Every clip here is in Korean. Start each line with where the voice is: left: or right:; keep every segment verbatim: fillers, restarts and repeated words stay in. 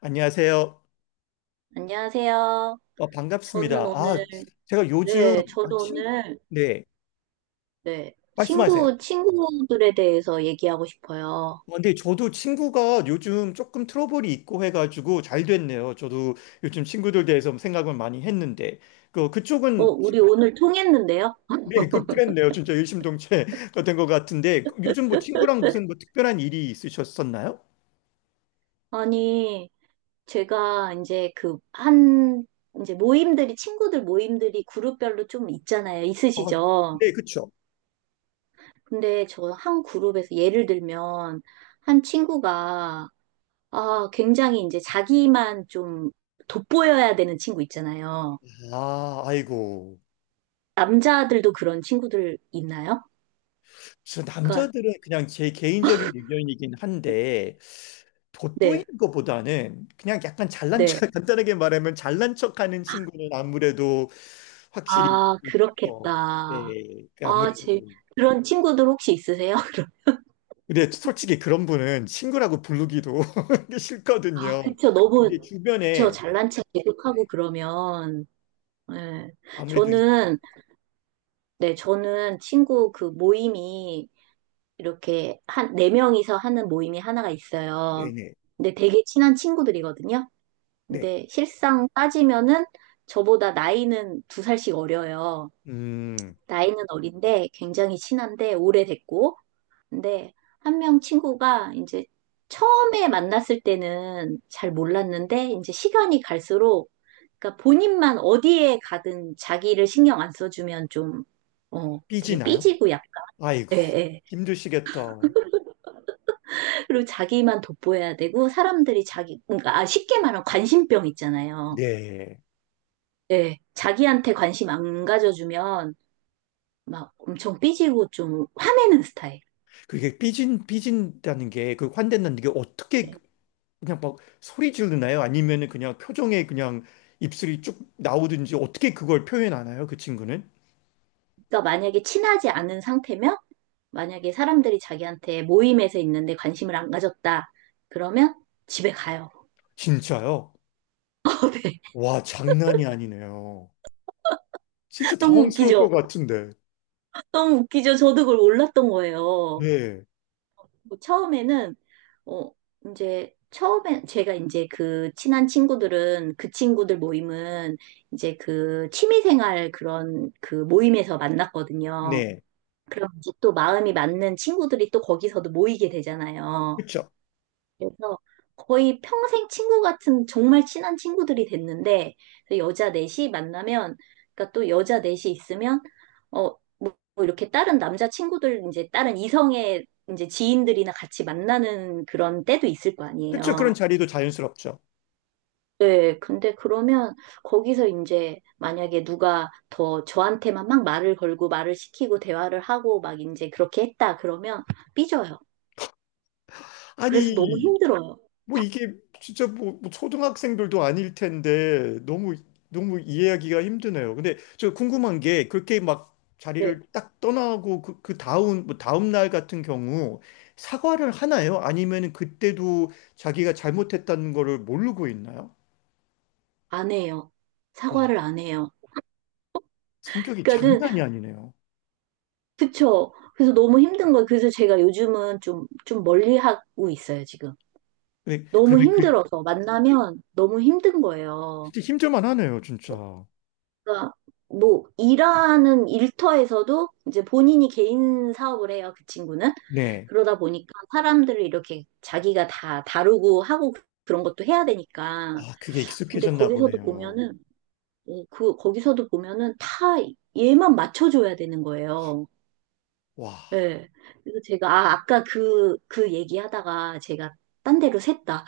left: 안녕하세요.
right: 안녕하세요.
left: 어,
right: 저는
left: 반갑습니다.
right: 오늘,
left: 아, 제가 요즘,
right: 네,
left: 아,
right: 저도
left: 친,
right: 오늘,
left: 네,
right: 네,
left: 말씀하세요.
right: 친구, 친구들에 대해서 얘기하고 싶어요.
left: 어, 근데 저도 친구가 요즘 조금 트러블이 있고 해가지고 잘 됐네요. 저도 요즘 친구들 대해서 뭐 생각을 많이 했는데, 그,
right: 어,
left: 그쪽은,
right: 우리 오늘 통했는데요?
left: 네, 그, 그랬네요. 진짜 일심동체가 된 것 같은데, 그, 요즘 뭐 친구랑 무슨 뭐 특별한 일이 있으셨었나요?
right: 아니, 제가 이제 그, 한, 이제 모임들이, 친구들 모임들이 그룹별로 좀 있잖아요.
left: 아,
right: 있으시죠?
left: 네, 그쵸.
right: 근데 저 한 그룹에서 예를 들면, 한 친구가, 아, 굉장히 이제 자기만 좀 돋보여야 되는 친구 있잖아요.
left: 아, 아이고.
right: 남자들도 그런 친구들 있나요?
left: 그래서
right: 그러니까
left: 남자들은 그냥 제 개인적인 의견이긴 한데 돋보이는
right: 네,
left: 것보다는 그냥 약간 잘난
right: 네.
left: 척 간단하게 말하면 잘난 척하는 친구는 아무래도 확실히
right: 아,
left: 있죠.
right: 그렇겠다.
left: 네, 그
right: 아,
left: 아무래도
right: 제 그런 친구들 혹시 있으세요? 그럼.
left: 근데 솔직히 그런 분은 친구라고 부르기도
right: 아,
left: 싫거든요.
right: 그쵸. 너무
left: 근데
right: 그쵸.
left: 주변에
right: 잘난 체 계속하고
left: 네.
right: 그러면 네.
left: 아무래도 있.
right: 저는 네, 저는 친구 그 모임이 이렇게 한 네 명이서 하는 모임이 하나가
left: 네네
right: 있어요.
left: 네.
right: 근데 되게 친한 친구들이거든요.
left: 네.
right: 근데 실상 따지면은 저보다 나이는 두 살씩 어려요.
left: 음
right: 나이는 어린데 굉장히 친한데 오래됐고 근데 한 명 친구가 이제 처음에 만났을 때는 잘 몰랐는데 이제 시간이 갈수록 그러니까 본인만 어디에 가든 자기를 신경 안 써주면 좀 어, 되게
left: 삐지나요?
right: 삐지고 약간
left: 아이고,
right: 예, 예.
left: 힘드시겠다.
right: 그리고 자기만 돋보여야 되고 사람들이 자기 그러니까 아, 쉽게 말하면 관심병 있잖아요.
left: 네.
right: 예. 자기한테 관심 안 가져주면 막 엄청 삐지고 좀 화내는 스타일.
left: 그게 삐진, 삐진다는 게, 그 환대는 게 어떻게
right: 예.
left: 그냥 막 소리 지르나요? 아니면은 그냥 표정에 그냥 입술이 쭉 나오든지 어떻게 그걸 표현하나요? 그 친구는?
right: 그러니까 만약에 친하지 않은 상태면 만약에 사람들이 자기한테 모임에서 있는데 관심을 안 가졌다. 그러면 집에 가요.
left: 진짜요?
right: 네.
left: 와, 장난이 아니네요. 진짜
right: 너무
left: 당황스러울
right: 웃기죠?
left: 것 같은데.
right: 너무 웃기죠? 저도 그걸 몰랐던 거예요.
left: 네.
right: 뭐 처음에는, 어, 이제, 처음에 제가 이제 그 친한 친구들은 그 친구들 모임은 이제 그 취미생활 그런 그 모임에서 만났거든요.
left: 네.
right: 그럼 이제 또 마음이 맞는 친구들이 또 거기서도 모이게 되잖아요.
left: 그쵸.
right: 그래서 거의 평생 친구 같은 정말 친한 친구들이 됐는데 그래서 여자 넷이 만나면 그러니까 또 여자 넷이 있으면 어뭐 이렇게 다른 남자 친구들 이제 다른 이성의 이제 지인들이나 같이 만나는 그런 때도 있을 거
left: 그쵸. 그런
right: 아니에요.
left: 자리도 자연스럽죠.
right: 네, 근데 그러면 거기서 이제 만약에 누가 더 저한테만 막 말을 걸고 말을 시키고 대화를 하고 막 이제 그렇게 했다 그러면 삐져요. 그래서 너무
left: 아니,
right: 힘들어요.
left: 뭐 이게 진짜 뭐, 뭐 초등학생들도 아닐 텐데 너무 너무 이해하기가 힘드네요. 근데 저 궁금한 게 그렇게 막
right: 네,
left: 자리를 딱 떠나고 그, 그 다음 뭐 다음 날 같은 경우 사과를 하나요? 아니면 그때도 자기가 잘못했다는 거를 모르고 있나요?
right: 안 해요.
left: 와,
right: 사과를 안 해요.
left: 성격이
right: 그러니까는
left: 장난이 아니네요.
right: 그쵸. 그래서 너무 힘든 거예요. 그래서 제가 요즘은 좀 좀 멀리 하고 있어요, 지금.
left: 근데
right: 너무
left: 그러면 그,
right: 힘들어서 만나면 너무 힘든 거예요.
left: 진짜 힘들만 하네요, 진짜.
right: 그러니까 뭐 일하는 일터에서도 이제 본인이 개인 사업을 해요, 그 친구는.
left: 네.
right: 그러다 보니까 사람들을 이렇게 자기가 다 다루고 하고 그런 것도 해야 되니까.
left: 아, 그게
right: 근데
left: 익숙해졌나
right: 거기서도
left: 보네요.
right: 보면은 어, 그 거기서도 보면은 다 얘만 맞춰줘야 되는 거예요.
left: 와,
right: 예. 그래서 제가, 아, 아까 그, 그 얘기하다가 제가 딴 데로 샜다.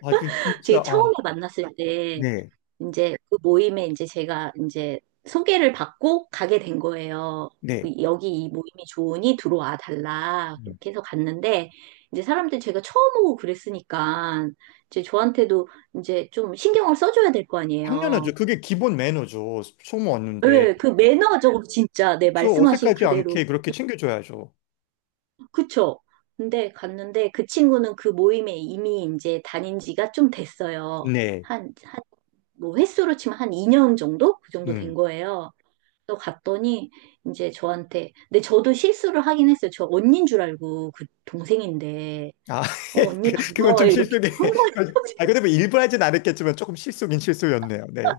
left: 아, 그 진짜
right: 제가
left: 아,
right: 처음에 만났을 때,
left: 네,
right: 이제 그 모임에 이제 제가 이제 소개를 받고 가게 된 거예요.
left: 네.
right: 그 여기 이 모임이 좋으니 들어와 달라.
left: 음.
right: 그렇게 해서 갔는데, 이제 사람들이 제가 처음 오고 그랬으니까, 이제 저한테도 이제 좀 신경을 써줘야 될 거 아니에요.
left: 당연하죠. 그게 기본 매너죠. 처음 왔는데.
right: 예, 그 매너적으로 진짜, 네,
left: 저
right: 말씀하신
left: 어색하지
right: 그대로
left: 않게 그렇게 챙겨줘야죠.
right: 그쵸? 근데 갔는데 그 친구는 그 모임에 이미 이제 다닌 지가 좀 됐어요.
left: 네.
right: 한, 한, 뭐 횟수로 치면 한 이 년 정도? 그 정도 된
left: 음.
right: 거예요. 또 갔더니 이제 저한테, 근데 저도 실수를 하긴 했어요. 저 언니인 줄 알고 그 동생인데,
left: 아,
right: 어, 언니
left: 그- 그건 좀
right: 반가워요. 이렇게
left: 실속이.
right: 한 거예요.
left: 아, 근데 뭐 일부러 하진 않았겠지만 조금 실속인 실수였네요. 네.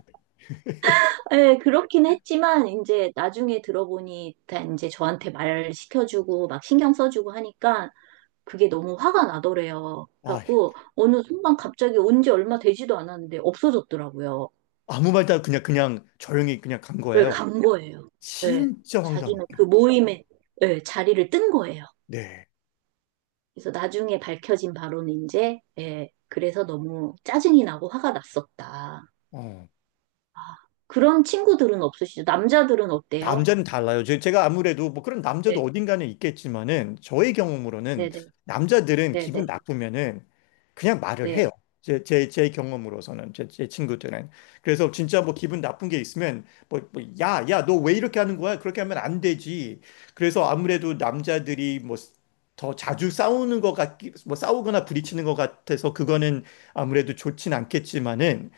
right: 예, 그렇긴 했지만, 이제 나중에 들어보니 다 이제 저한테 말 시켜주고 막 신경 써주고 하니까 그게 너무 화가 나더래요.
left: 아,
right: 그래갖고 어느 순간 갑자기 온 지 얼마 되지도 않았는데 없어졌더라고요.
left: 아무 말도 안- 그냥, 그냥 조용히 그냥 간
right: 그
left: 거예요.
right: 간 거예요. 네,
left: 진짜
right: 자기는
left: 황당했다.
right: 그 모임에 네, 자리를 뜬 거예요.
left: 네.
right: 그래서 나중에 밝혀진 바로는 이제 예, 그래서 너무 짜증이 나고 화가 났었다.
left: 어.
right: 아, 그런 친구들은 없으시죠? 남자들은 어때요?
left: 남자는 달라요. 제- 제가 아무래도 뭐 그런 남자도
right: 네,
left: 어딘가는 있겠지만은 저의 경험으로는
right: 네, 네,
left: 남자들은
right: 네,
left: 기분
right: 네,
left: 나쁘면은 그냥 말을 해요.
right: 네,
left: 제, 제, 제 경험으로서는 제, 제 친구들은 그래서 진짜 뭐 기분 나쁜 게 있으면 뭐, 뭐 야, 야, 너 왜 이렇게 하는 거야? 그렇게 하면 안 되지. 그래서 아무래도 남자들이 뭐 더 자주 싸우는 것 같기, 뭐 싸우거나 부딪히는 것 같아서 그거는 아무래도 좋진 않겠지만은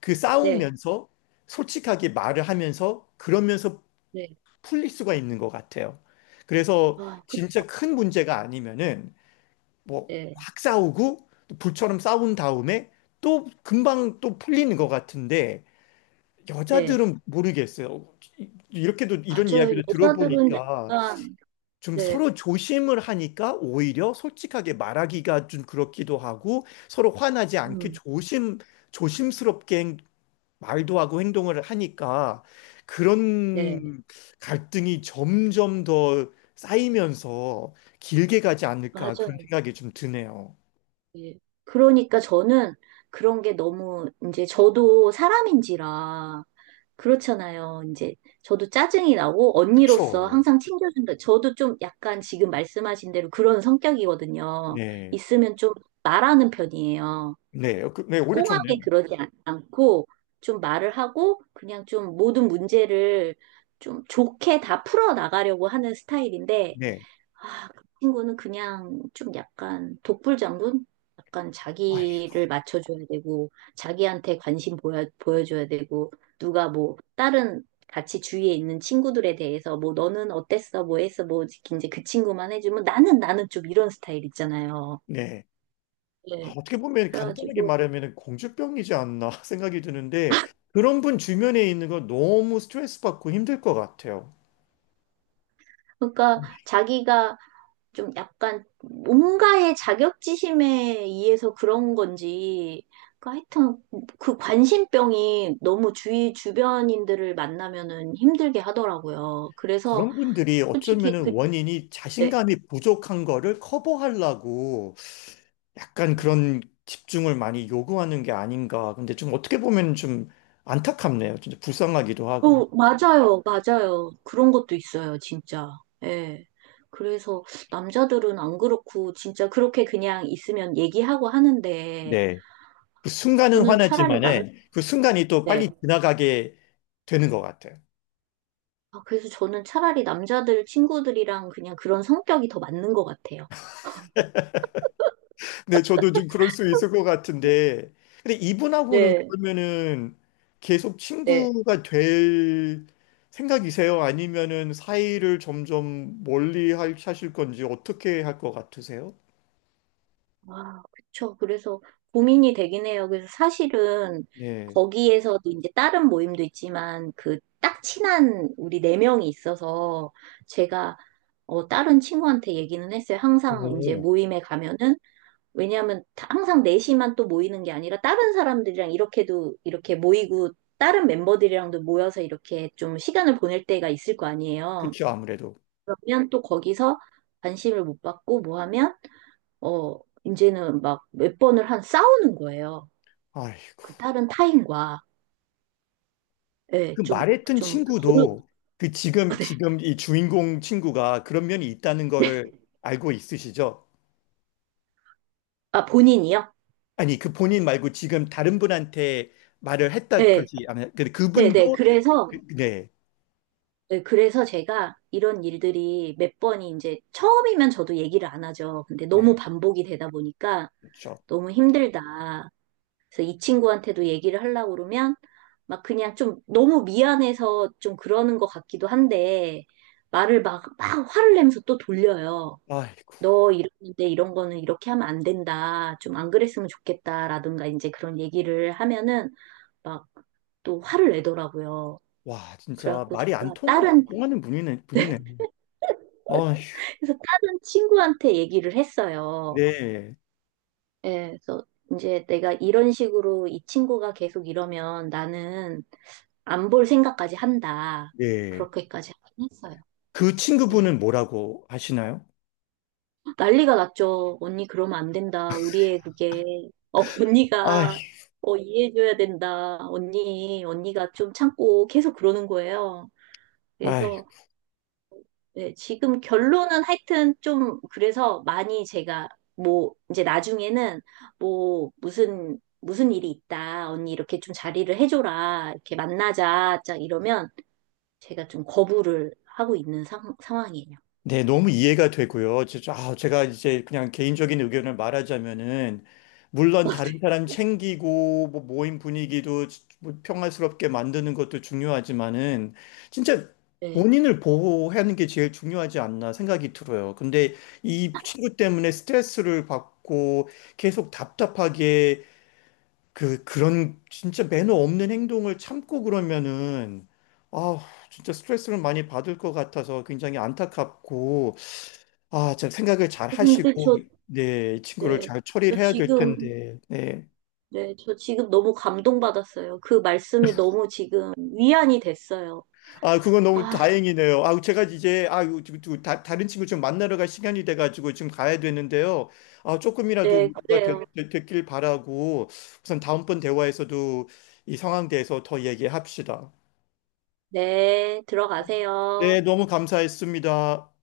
left: 그
right: 네,
left: 싸우면서 솔직하게 말을 하면서 그러면서
right: 네.
left: 풀릴 수가 있는 것 같아요. 그래서
right: 아, 그쵸.
left: 진짜 큰 문제가 아니면은 뭐
right: 네,
left: 확 싸우고 또 불처럼 싸운 다음에 또 금방 또 풀리는 것 같은데
right: 네.
left: 여자들은 모르겠어요. 이- 이렇게도 이런
right: 맞아요.
left: 이야기를
right: 여자들은
left: 들어보니까
right: 약간,
left: 좀
right: 네,
left: 서로 조심을 하니까 오히려 솔직하게 말하기가 좀 그렇기도 하고 서로 화나지 않게
right: 음,
left: 조심 조심스럽게 말도 하고 행동을 하니까
right: 네.
left: 그런 갈등이 점점 더 쌓이면서 길게 가지 않을까 그런
right: 맞아요.
left: 생각이 좀 드네요.
right: 예. 그러니까 저는 그런 게 너무 이제 저도 사람인지라 그렇잖아요. 이제 저도 짜증이 나고 언니로서
left: 그쵸?
right: 항상 챙겨준다. 저도 좀 약간 지금 말씀하신 대로 그런 성격이거든요.
left: 네.
right: 있으면 좀 말하는 편이에요.
left: 네. 그- 네. 오히려 좋네요.
right: 꽁하게 그러지 않- 않고 좀 말을 하고 그냥 좀 모든 문제를 좀 좋게 다 풀어 나가려고 하는 스타일인데
left: 네.
right: 아, 그 친구는 그냥 좀 약간 독불장군? 약간
left: 아휴,
right: 자기를 맞춰줘야 되고, 자기한테 관심 보여, 보여줘야 되고, 누가 뭐, 다른 같이 주위에 있는 친구들에 대해서 뭐, 너는 어땠어? 뭐 했어? 뭐, 이제 그 친구만 해주면 나는, 나는 좀 이런 스타일 있잖아요.
left: 네. 아,
right: 네.
left: 어떻게 보면 간단하게
right: 그래가지고,
left: 말하면 공주병이지 않나 생각이 드는데 그런 분 주변에 있는 거 너무 스트레스 받고 힘들 것 같아요.
right: 그러니까 자기가 좀 약간 뭔가의 자격지심에 의해서 그런 건지, 그 하여튼 그 관심병이 너무 주위 주변인들을 만나면은 힘들게 하더라고요. 그래서
left: 그런 분들이
right: 솔직히
left: 어쩌면은
right: 그,
left: 원인이
right: 네.
left: 자신감이 부족한 거를 커버하려고 약간 그런 집중을 많이 요구하는 게 아닌가. 근데 좀 어떻게 보면 좀 안타깝네요. 진짜 불쌍하기도 하고.
right: 어, 맞아요, 맞아요. 그런 것도 있어요, 진짜. 예. 그래서 남자들은 안 그렇고, 진짜 그렇게 그냥 있으면 얘기하고 하는데,
left: 네. 그 순간은
right: 저는 차라리 남,
left: 화나지만은 그 순간이 또
right: 때
left: 빨리 지나가게 되는 것 같아요.
right: 아, 그래서 저는 차라리 남자들 친구들이랑 그냥 그런 성격이 더 맞는 것 같아요.
left: 네, 저도 좀 그럴 수 있을 것 같은데. 근데 이분하고는
right: 네,
left: 그러면은 계속
right: 네,
left: 친구가 될 생각이세요? 아니면은 사이를 점점 멀리 할- 하실 건지 어떻게 할 것 같으세요?
right: 아, 그쵸. 그래서 고민이 되긴 해요. 그래서 사실은
left: 네.
right: 거기에서도 이제 다른 모임도 있지만 그 딱 친한 우리 네 명이 있어서 제가 어, 다른 친구한테 얘기는 했어요. 항상 이제
left: 오,
right: 모임에 가면은 왜냐하면 항상 넷이만 또 모이는 게 아니라 다른 사람들이랑 이렇게도 이렇게 모이고 다른 멤버들이랑도 모여서 이렇게 좀 시간을 보낼 때가 있을 거 아니에요.
left: 그렇죠. 아무래도.
right: 그러면 또 거기서 관심을 못 받고 뭐 하면 어 이제는 막 몇 번을 한 싸우는 거예요.
left: 아휴.
right: 그 다른 타인과
left: 그
right: 예, 좀,
left: 말했던
right: 좀 버릇
left: 친구도 그 지금
right: 네.
left: 지금 이 주인공 친구가 그런 면이 있다는
right: 네.
left: 거를 알고 있으시죠?
right: 아 본인이요?
left: 아니 그 본인 말고 지금 다른 분한테 말을 했다
right: 네,
left: 그러지 않아요? 근데
right: 네, 네.
left: 그분도
right: 그래서
left: 그- 네,
right: 네, 그래서 제가 이런 일들이 몇 번이 이제 처음이면 저도 얘기를 안 하죠. 근데 너무
left: 네,
right: 반복이 되다 보니까
left: 그렇죠.
right: 너무 힘들다. 그래서 이 친구한테도 얘기를 하려고 그러면 막 그냥 좀 너무 미안해서 좀 그러는 것 같기도 한데 말을 막, 막 화를 내면서 또 돌려요.
left: 아이고,
right: 너 이러는데 이런 거는 이렇게 하면 안 된다. 좀 안 그랬으면 좋겠다라든가 이제 그런 얘기를 하면은 막 또 화를 내더라고요.
left: 와 진짜
right: 그래갖고
left: 말이 안
right: 제가
left: 통하,
right: 다른
left: 통하는 분이네, 분이네. 아휴,
right: 그래서 다른 친구한테 얘기를 했어요.
left: 네,
right: 예, 그래서 이제 내가 이런 식으로 이 친구가 계속 이러면 나는 안 볼 생각까지 한다.
left: 네.
right: 그렇게까지 하긴 했어요.
left: 그
right: 예.
left: 친구분은 뭐라고 하시나요?
right: 난리가 났죠. 언니 그러면 안 된다. 우리의 그게 어,
left: 아휴,
right: 언니가 어, 이해해줘야 된다. 언니, 언니가 좀 참고 계속 그러는 거예요.
left: 아휴.
right: 그래서 네, 지금 결론은 하여튼 좀 그래서 많이 제가 뭐 이제 나중에는 뭐 무슨 무슨 일이 있다 언니 이렇게 좀 자리를 해줘라 이렇게 만나자 짝 이러면 제가 좀 거부를 하고 있는 상, 상황이에요.
left: 네, 너무 이해가 되고요. 제- 아, 제가 이제 그냥 개인적인 의견을 말하자면은, 물론 다른 사람 챙기고, 뭐 모임 분위기도 뭐 평화스럽게 만드는 것도 중요하지만은, 진짜
right: 네.
left: 본인을 보호하는 게 제일 중요하지 않나 생각이 들어요. 근데 이 친구 때문에 스트레스를 받고 계속 답답하게 그, 그런 진짜 매너 없는 행동을 참고 그러면은, 아, 진짜 스트레스를 많이 받을 것 같아서 굉장히 안타깝고, 아, 참 생각을 잘
right: 근데
left: 하시고,
right: 저,
left: 네, 이 친구를
right: 네.
left: 잘 처리를
right: 저
left: 해야 될
right: 지금,
left: 텐데, 네.
right: 네. 저 지금 너무 감동받았어요. 그 말씀이 너무 지금 위안이 됐어요.
left: 아, 그건 너무
right: 아,
left: 다행이네요. 아, 제가 이제, 아, 이거 지금 또 다, 다른 친구 좀 만나러 갈 시간이 돼가지고 지금 가야 되는데요. 아, 조금이라도
right: 네.
left: 위로가
right: 그래요.
left: 되, 되, 됐길 바라고, 우선 다음번 대화에서도 이 상황에 대해서 더 얘기합시다.
right: 네.
left: 어, 네,
right: 들어가세요.
left: 너무 감사했습니다.